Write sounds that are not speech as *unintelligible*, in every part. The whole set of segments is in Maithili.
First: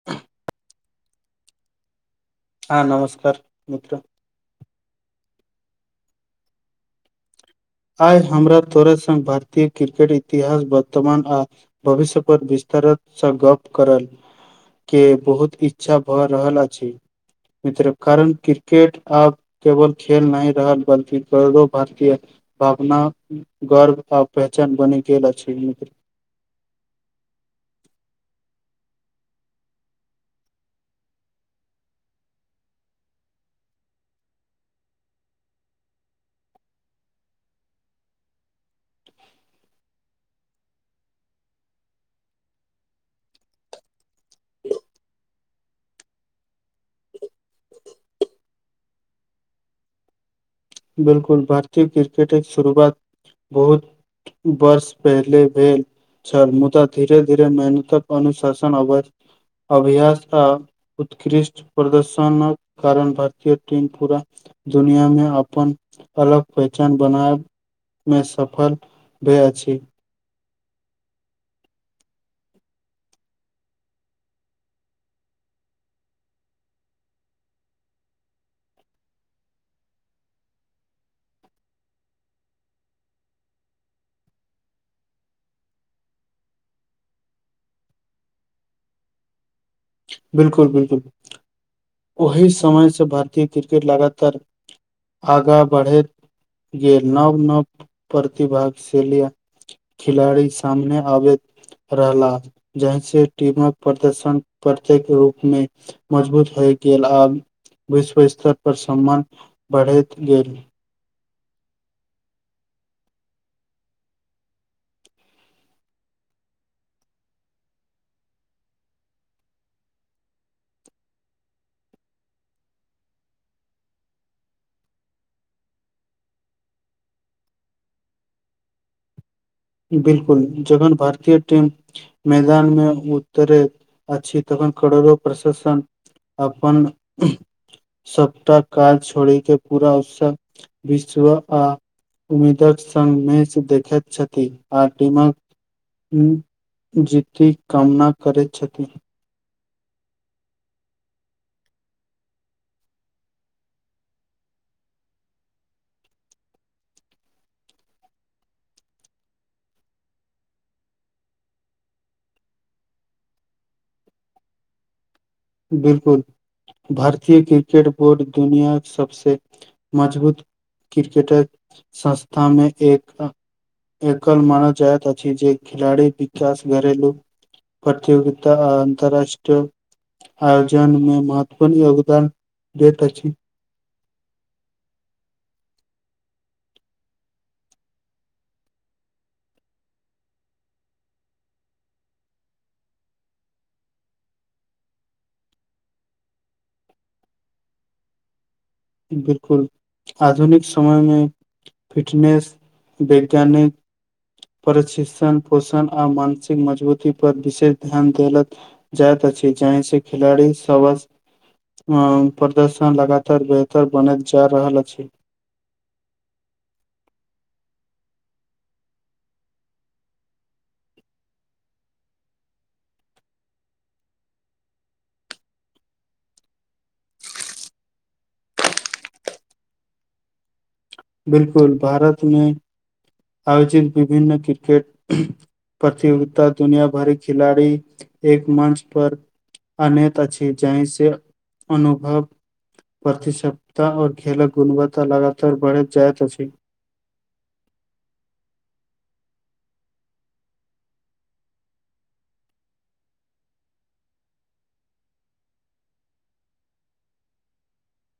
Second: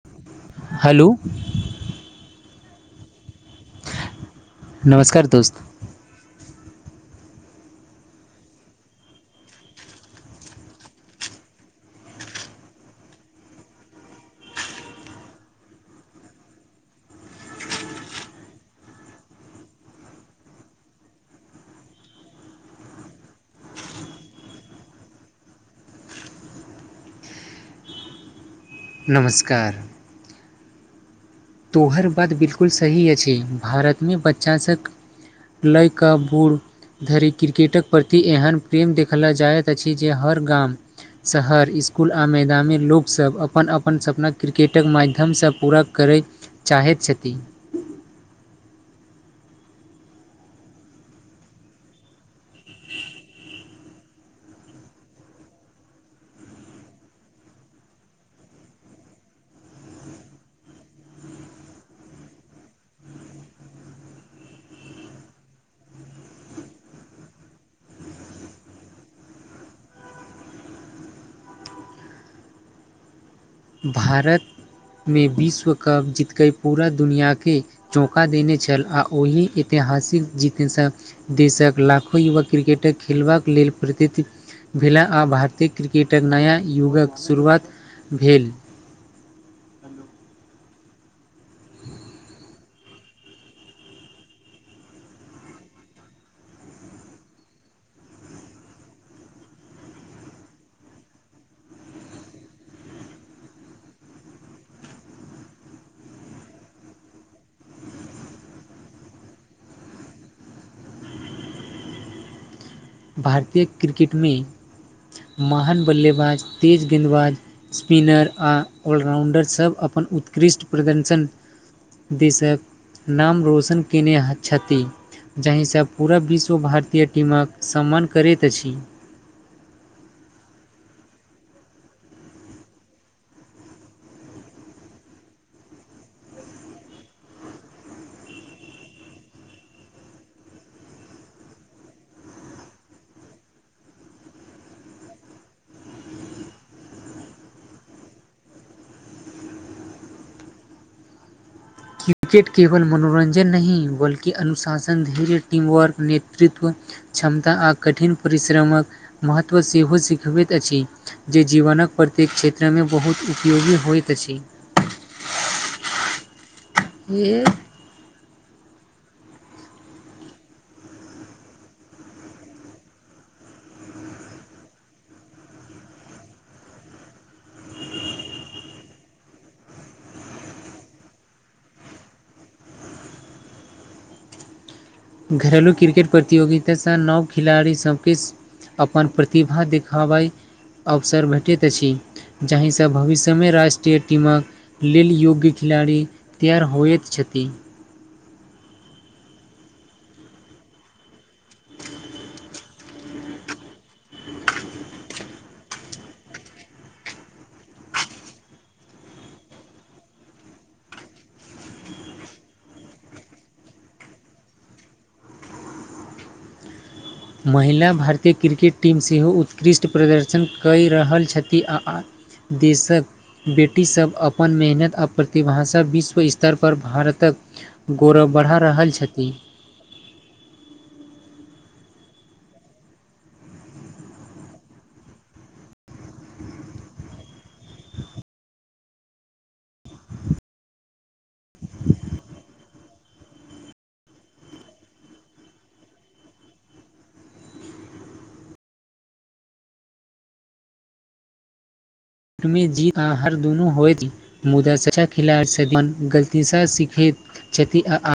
ह *inaudible* हेलो हँ नमस्कार मित्र नमस्कार दोस्त आइ हमरा तोरत संग भारतीय क्रिकेट इतिहास वर्तमान आ भविष्य पर विस्तार सँ गप करल के बहुत इच्छा भऽ रहल अछि मित्र कारण क्रिकेट आब केवल खेल नहि रहल बल्कि करोड़ो भारतीय भावना गर्व आ पहचान बनि गेल अछि मित्र नमस्कार तोहर बात बिलकुल सही अछि भारत में बच्चासभ लै क बूढ़ धरि क्रिकेटक प्रति एहन प्रेम देखल जाइत अछि जे हर गाम शहर इसकुल आ मैदानमे लोकसभ अपन अपन सपना कि्रिकेटके माध्यमसँ पूरा करैत चाहैत छथि बिलकुल भारतीय क्रिकेटक शुरुआत बहुत वर्ष पहिले भेल छल मुदा धीरे धीरे मेनतक अनुशासन अ अभ्यास आ उत्कृष्ट प्रदर्शनक कारण भारतीय टीम पूरा दुनिया में अपन अलग पहचान बनाब मे सफल भे अछि भारतमे विश्व कप जीतकेे पूरा दुनिआके चौका देने छल आ ओहि ऐतिहासिक जीतने सँ देशक लाखो युवा क्रिकेटक खेलबाक लेल प्रतिति भेलाह आ भारतीय क्रिकेटक नया युगक शुरुआत भेल बिलकुल बिलकुल ओहि समय से भारतीय क्रिकेट लगातार आगा बढ़ैत गेल नव नव प्रतिभाक सेेलिया खिलाड़ी सामने आबैत रहला जहिस टीमक प्रदर्शन प्रत्येक रूपमे मजबूत होय गेल आब विश्व स्तर पर सम्मान बढ़ैत गेल भारतीय क्रिकेट में महान बल्लेबाज तेज गेदबाज स्पिनर आ ऑलराउं्डर सभ अपन उत्कृष्ट प्रदर्शन दिशक नाम रौशन कयने छथि जाहिसँ पूरा विश्व भारतीय टीमक सम्मान करैत अछि बिलकुल जखन भारतीय टीम मैदान मे उतरे अछि तखन करोरो प्रशासन अपन सबपटा काज छोड़िक के पूरा उत्साह विश्व आ उम्मीदक संग मेच देखैत छथि आ टीमक जीती कामना करैत छथि क्रिकेट केवल मनोरञ्जन नहि बल्कि अनुशासन धैर्य टीम वर्क नेतृत्व क्षमता आ कठिन परिश्रमक महत्व सेहो सिखबैत अछि जे जीवनक प्रत्येक क्षेत्रमे बहुत उपयोगी होइत अछि बिलकुल भारतीय क्रि क्रिकेट बोर्ड दुनियाक सबसे मजबूत क्रिकेटर संस्था मे एक एकल मानवजायात अछिथ जे खिलड़ी विकास करेलू प्रतियोगिता आ अन्तर्राष्ट्रीय आयोजन मे महत्वपूर्ण योगदान दैत अछि घरेलु क्रिकेट प्रतियोगिता संग नव खेलाड़ी सबके अपन प्रतिभा देखाबय अवसर भेटैत अछि जाहि सँ भविष्यमे राष्ट्रीय टीमक लेल योग्य खिलाड़ी तैयार होइत छथि बिलकुल आधुनिक समय मे फिटनेस वैज्ञानिक प्रशिक्षण पोषण आर मानसिक मजबूती पर विशेष ध्यान देलत जाइत अछि जाहि से खेलड़ी प्रदर्शन लगातार तार बनल जा रहल अछि महिला भारतीय क्रिकेट टीम सेहो उत्कृष्ट प्रदर्शन कऽ रहल छथि आ देसक बेटी सब अपन मेहनत आ प्रतिभाषा विश्व स्तरपर भारतक गौरव बढ़ा रहल छथिन बिलकुल भारत में आयोजित विभिन्न क्रिकेट प्रतियोगित दुनिया भरि खिलाड़ी एक मञच पर अनेैत अछि जहि से अनुभव प्रतिस्त आ खेलक गुणवत्ता लगातार बढ़ैत जाइत अछि तमे जीत कहाँ हर दुनू होइ ती मुदा सचा खिलाड़ी गलतीसँ सीखैत छथि आ आ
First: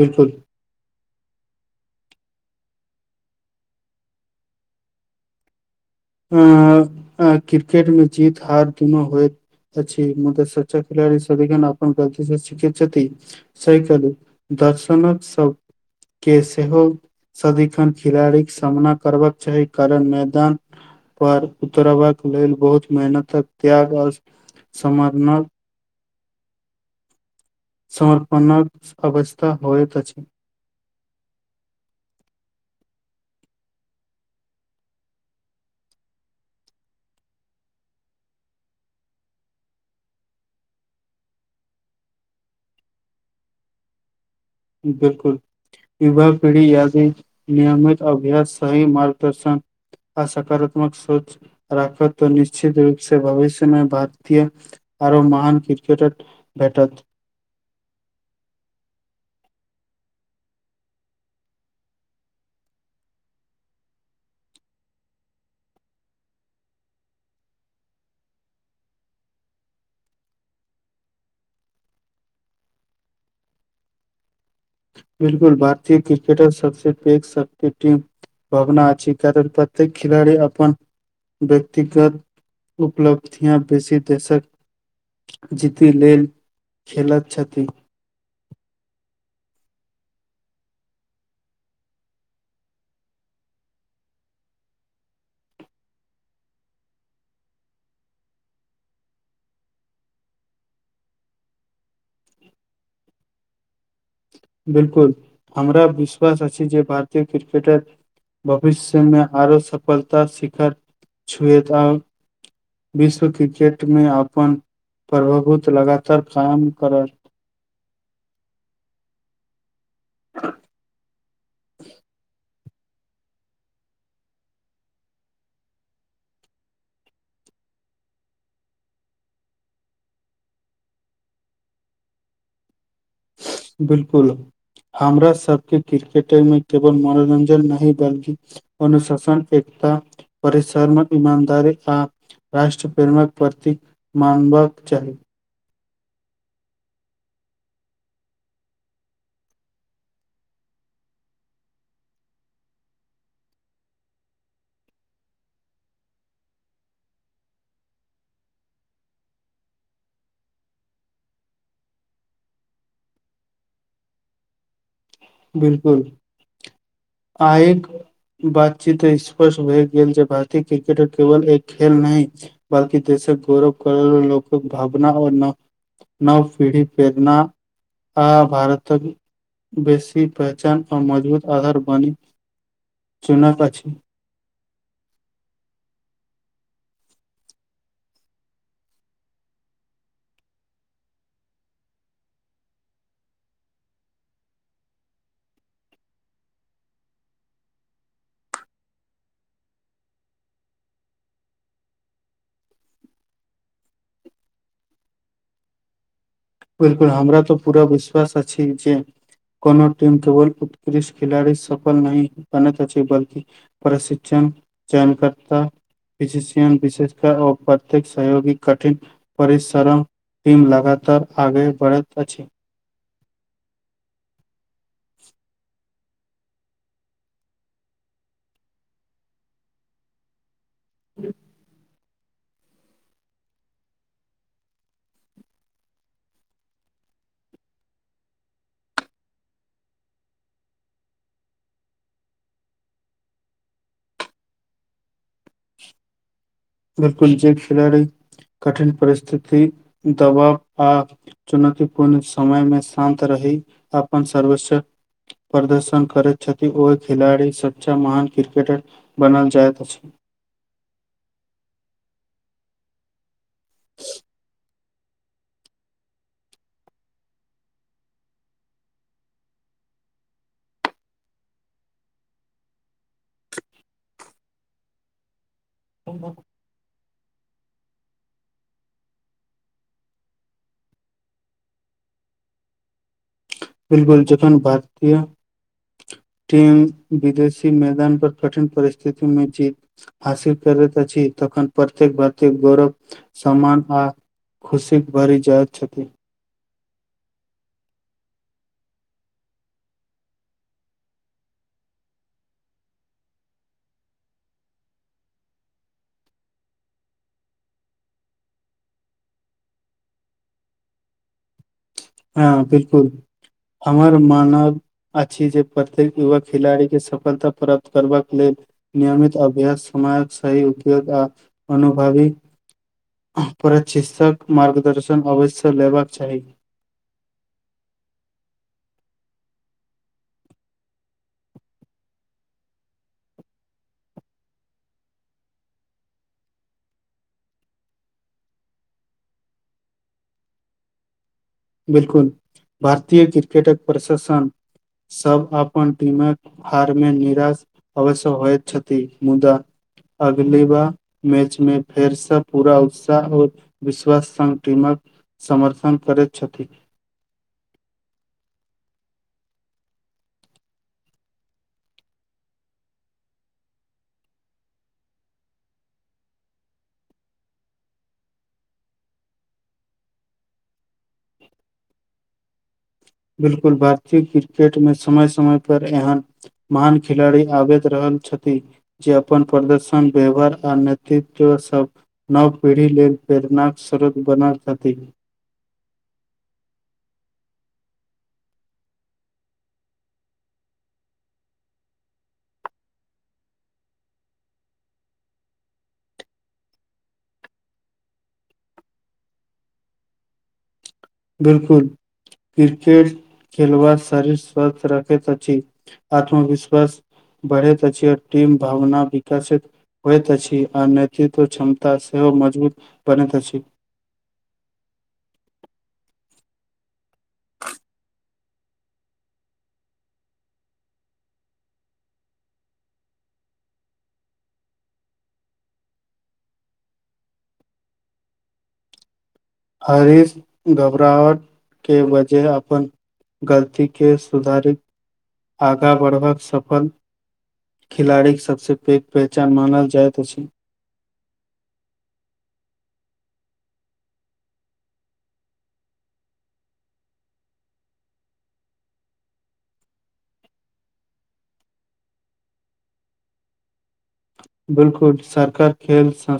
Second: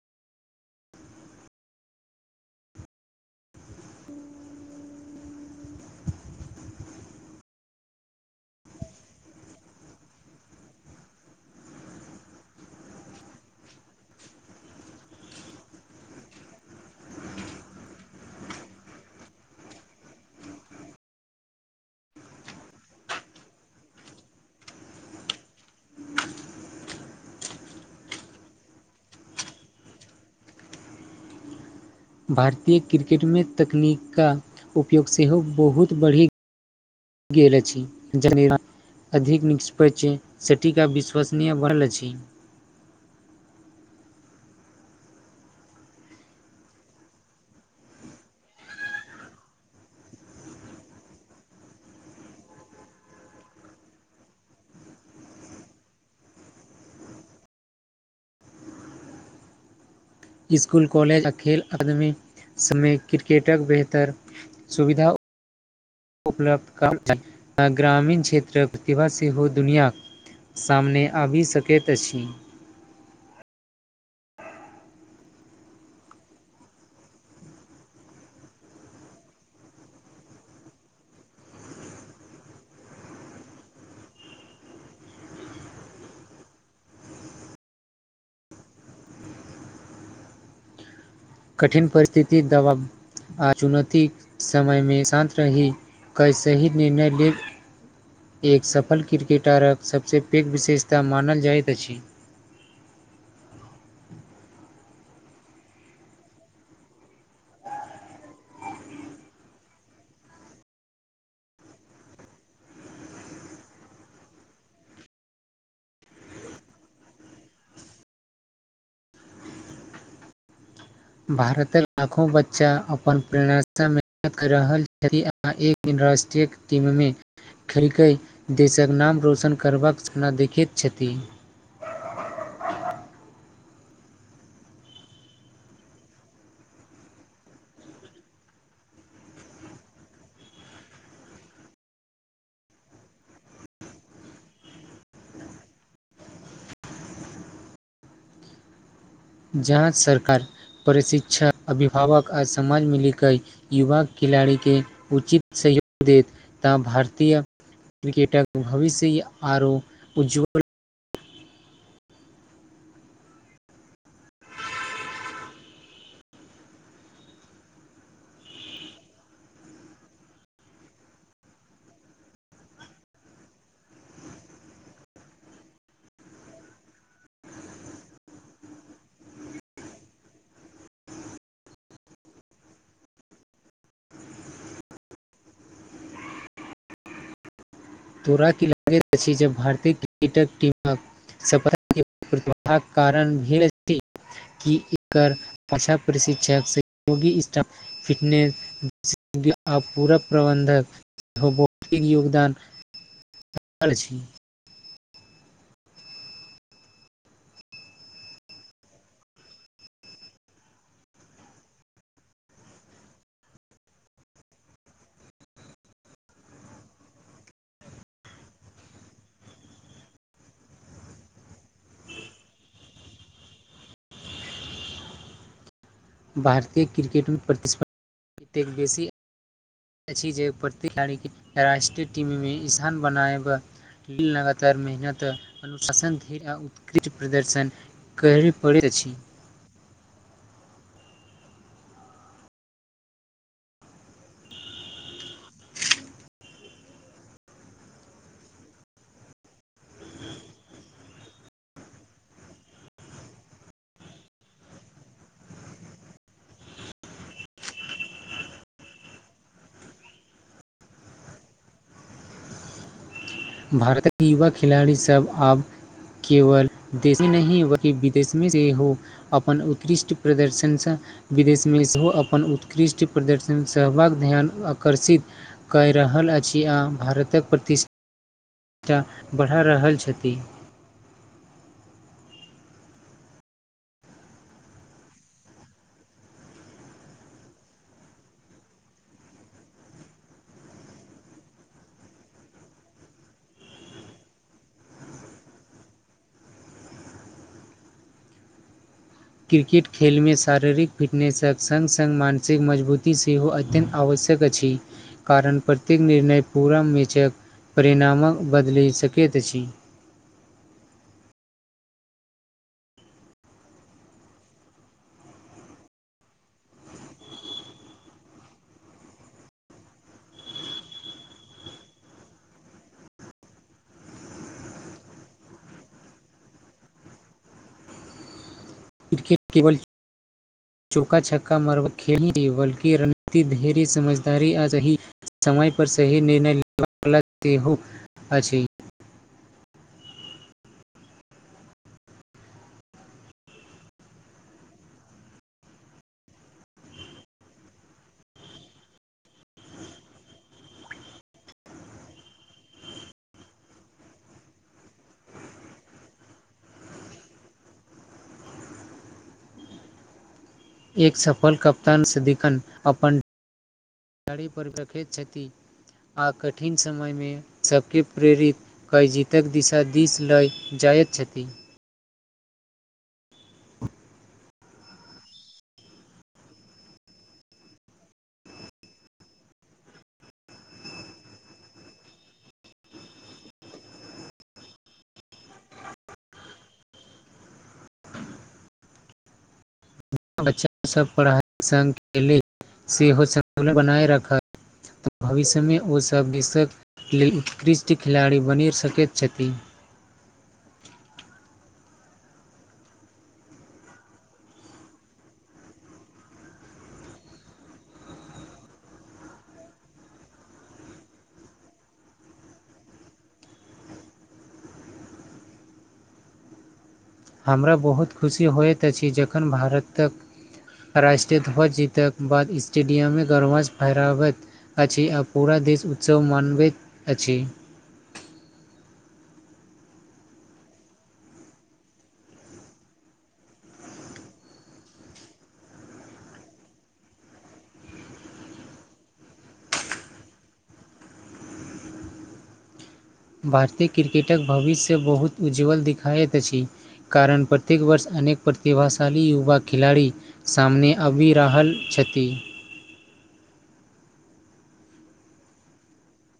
बिलकुल अ क्रिकेट मे जीत हार दुनू होइत अ म तऽ स्वच्चा खिलड़ी सद अपन गतीसँ शख *inaudible* सही कहलू दर्शनक सब के सेहो सदिखन खिलाड़ी के सामना करबाक चाही कारण मैदान पर उतरबाक लेल बहुत मेहनतक त्याग आ समाधानक समर्पणक अवस्था होइत अछि भारतीय क्रिकेटमे तकनीकक उपयोग सेहो बहुत बढ़ी गेल अछि *unintelligible* अधिक निष्प छै सेटीका विश्वसनीय बढ़ल अछि बिलकुल यवा पीढ़ी यादी नियमित अभ्यास सही मार्गदर्शन आ सकारात्मक सोच राखत तऽ निश्चित रूप से भविष्यमे भारतीय आरो महान क्रिकेटर भेटत स्कूल कॉलेज आ खेल अदमी सममे क्रिकेटक बेहतर सुविधा उपलब्ध कर ग्रामीण क्षेत्र प्रतिभाशी सेहो दुनिया सामने आबि सकैत अछि बिलकुल भारतीय क्रिकेटर सबसे पैघ टीम भावना अछि कारण प्रत्येक खिलाड़ी अपन व्यक्तिगत उपलब्धिया बेसी देशक जीति लेल खेलत छथि कठिन परिस्थिति दबा आ चुनौती समय मे शान्त रही कई शहीद निर्णय लेल एक सफल क्रिकेटरक सबसँ पैघ विशेषता मानल जाइत अछि बिलकुल हमरा विश्वास अछि जे भारतीय क्रिकेटर भविष्यमे आरो सफलता शिखर छुएता आओर विश्व क्रिकेट मे अपन प्रभभुत लगातार कायम करल भारतक लाखो बच्च बच्चा अपन प्रेरणासँ मेहनत क रहल छथि आ एक इन्र्राष्ट्रीय टीम मे खेलकै देशक नाम रोशन करबाक सपना देखैत छथि बिलकुल हमरा सबके क्रिकेटे मे केवल मनोरंजन नहि बल्कि अनुशासन एकता परिसरम इमानदारी आ राष्ट्र प्रेमक प्रतिक मानबाक चाही जहाँ सरकार प्रशिक्षक अभिभावक आ समाज मिलिक युवा खेलाड़ी के उचित सहयोग देत तऽ भारतीय क्रिकेटर भविष्य आरो उज्ज्वल बिलकुल आयक बातचीत स्पष्ट भए गेल जे भारतीय क्रिकेट केवल एक खेल नहि बल्कि देशक गौरव कर लोकक भावना ओ न नव पीढ़ी प्रेरना आ भारतक बेस पहचान आ मजबूत आधार बनी चुनत अछि तोड़ा की लागैत अछि जब भारतीय क्रिकटक टीमक सपत प्रतिभा कारण भीड़ी कि एकर भछा प्रशिक्षक स योगी स्टा फिटनेस अपू प्रबन्धकौतिक योगदान छी बिलकुल हमरा तऽ पूरा विश्वास अछि जे कोनो ीम केवल उतकृष् खिलड़ी सफल नहि बनैत अछि बल्कि प्रशिक्षण चयनकर्ता फजिशियन विशेषकर आ प्रत्येक सहयोगी कठिन परिश्रम टीम लगातार आगे बढ़ैत अछि भारतीय क्रिकेटमे प्रतिस्पर्धा एतेक बेसी अछि जे खेलाड़ी राष्ट्रीय टीम मे स्थान बनायब लगातार मेहनत अनुशासन आ उत्कृष्ट प्रदर्शन करय पड़ैत अछि बिलकुल जे खिलाड़ी कठिन परिस्थिति दबाव आ चुनौतीपूर्ण समय मे शान्त रहि अपन सर्वोच्च प्रदर्शन करैत छथि ओहि खिलड़ी सच्चा महान क्रिकेटर बनल जाइत अछि भारतीय युवा खेलाड़ी सब आब केवल देश ही नहि बलकि विदेश में सेहो अपन उत्कृष्ट प्रदर्शनसँ विदेश में सेहो अपन उत्कृष्ट प्रदर्शन सेबाक ध्यान आकर्षित कऽ रहल अछि आ भारतक प्रतिष्ठ बढ़ा रहल छथि बिलकुल जखन भारतीय टीम विदेशी मैदान पर कठिन परिस्थिति में जीत हासिल करैत अछि छी तखन प्रत्येक भरतीय गौरव सम्मान आ खुशी भरी जाइत छथि क्रिकेट खेलमे शारीरिक फिटनेसक संग संग मानसिक मजबूती सेहो अत्यन्त आवश्यक अछि कारण प्रत्येक निर्णय पूरा मेचक परिणामक बदलि सकैत अछि हँ बिलकुल हमर मानब अछि जे प्रत्येक युवा खेलाड़ी के सफलता प्राप्त करबाक लेल नियमित अभ्यस समय सही उद्योग आ अनुभवी प्रचिकित्सक मार्गदर्शन अवश्य लेबाक चाही क्रिकेट केवल चौका छका मारब खेल नहि बल्कि रणनीति ढेरी समझदारी आ समय पर सही निर्णय ले अछि बिलकुल भारतीय क्रिकेटक प्रशासन सब अपन टीमक हार मे निराश अवश्य होइ छथि मुदा अगली बार मैच मे फेरसँ पूरा उत्साह ओर विश्वास संग टीम क समर्थन करै छथि एक सफल कप्तान सिदिखन अपन खिलाड़ी पर रखैत छथि आ कठिन समयमे सबके प्रेरित कै जीतक दिशा दिस लऽ जाइत छथि बिलकुल भारतीय क्रिकेट मे समय समय पर एहन महान खिलाड़ी आब रहल छथि जे अपन प्रदर्शन व्यवहार आ नेतृत्व सब नव पीढ़ी लेल प्रेरणाक स्रोत बनल छथि बच्चा सभ पढ़ाइ संघ लेल सेहो संतुलन बनाए राखथ भविष्यमे ओ सभ विश्वक लेल उत्कृष्ट खिलाड़ी बनि सकैत छथि बिलकुल क्रिकेट खेलबा शरीर स्वस्थ रखैत अछि आत्मविश्वास बढ़ैत अछि आओर टीम भावना विकसित होइत अछि आर नेतृत्व क्षमता सेहो मजबूत बनैत अछि हमरा बहुत खुशी होइत अछि जखन भारतक राष्ट्रीय ध्वज जीतके बाद स्टेडियममे गर्व सँ फहरावत अछि आओ पूरा देश उत्सव मनबैत अछि हरीश घबरावट के वजह से अपने गलती के सुधारित आगाँ बढ़बाक सफल खिलाड़ी के सबस पैघ पहचान मानल जायइत अछि भारतीय क्रिकेटके भविष्य बहुत उज्ज्वल देखाइत अछि कारण प्रत्येक वर्ष अनेक प्रतिभाशाली युवा खिलाड़ी सामने आबि रहल छथि बिलकुल सरकार खेल सं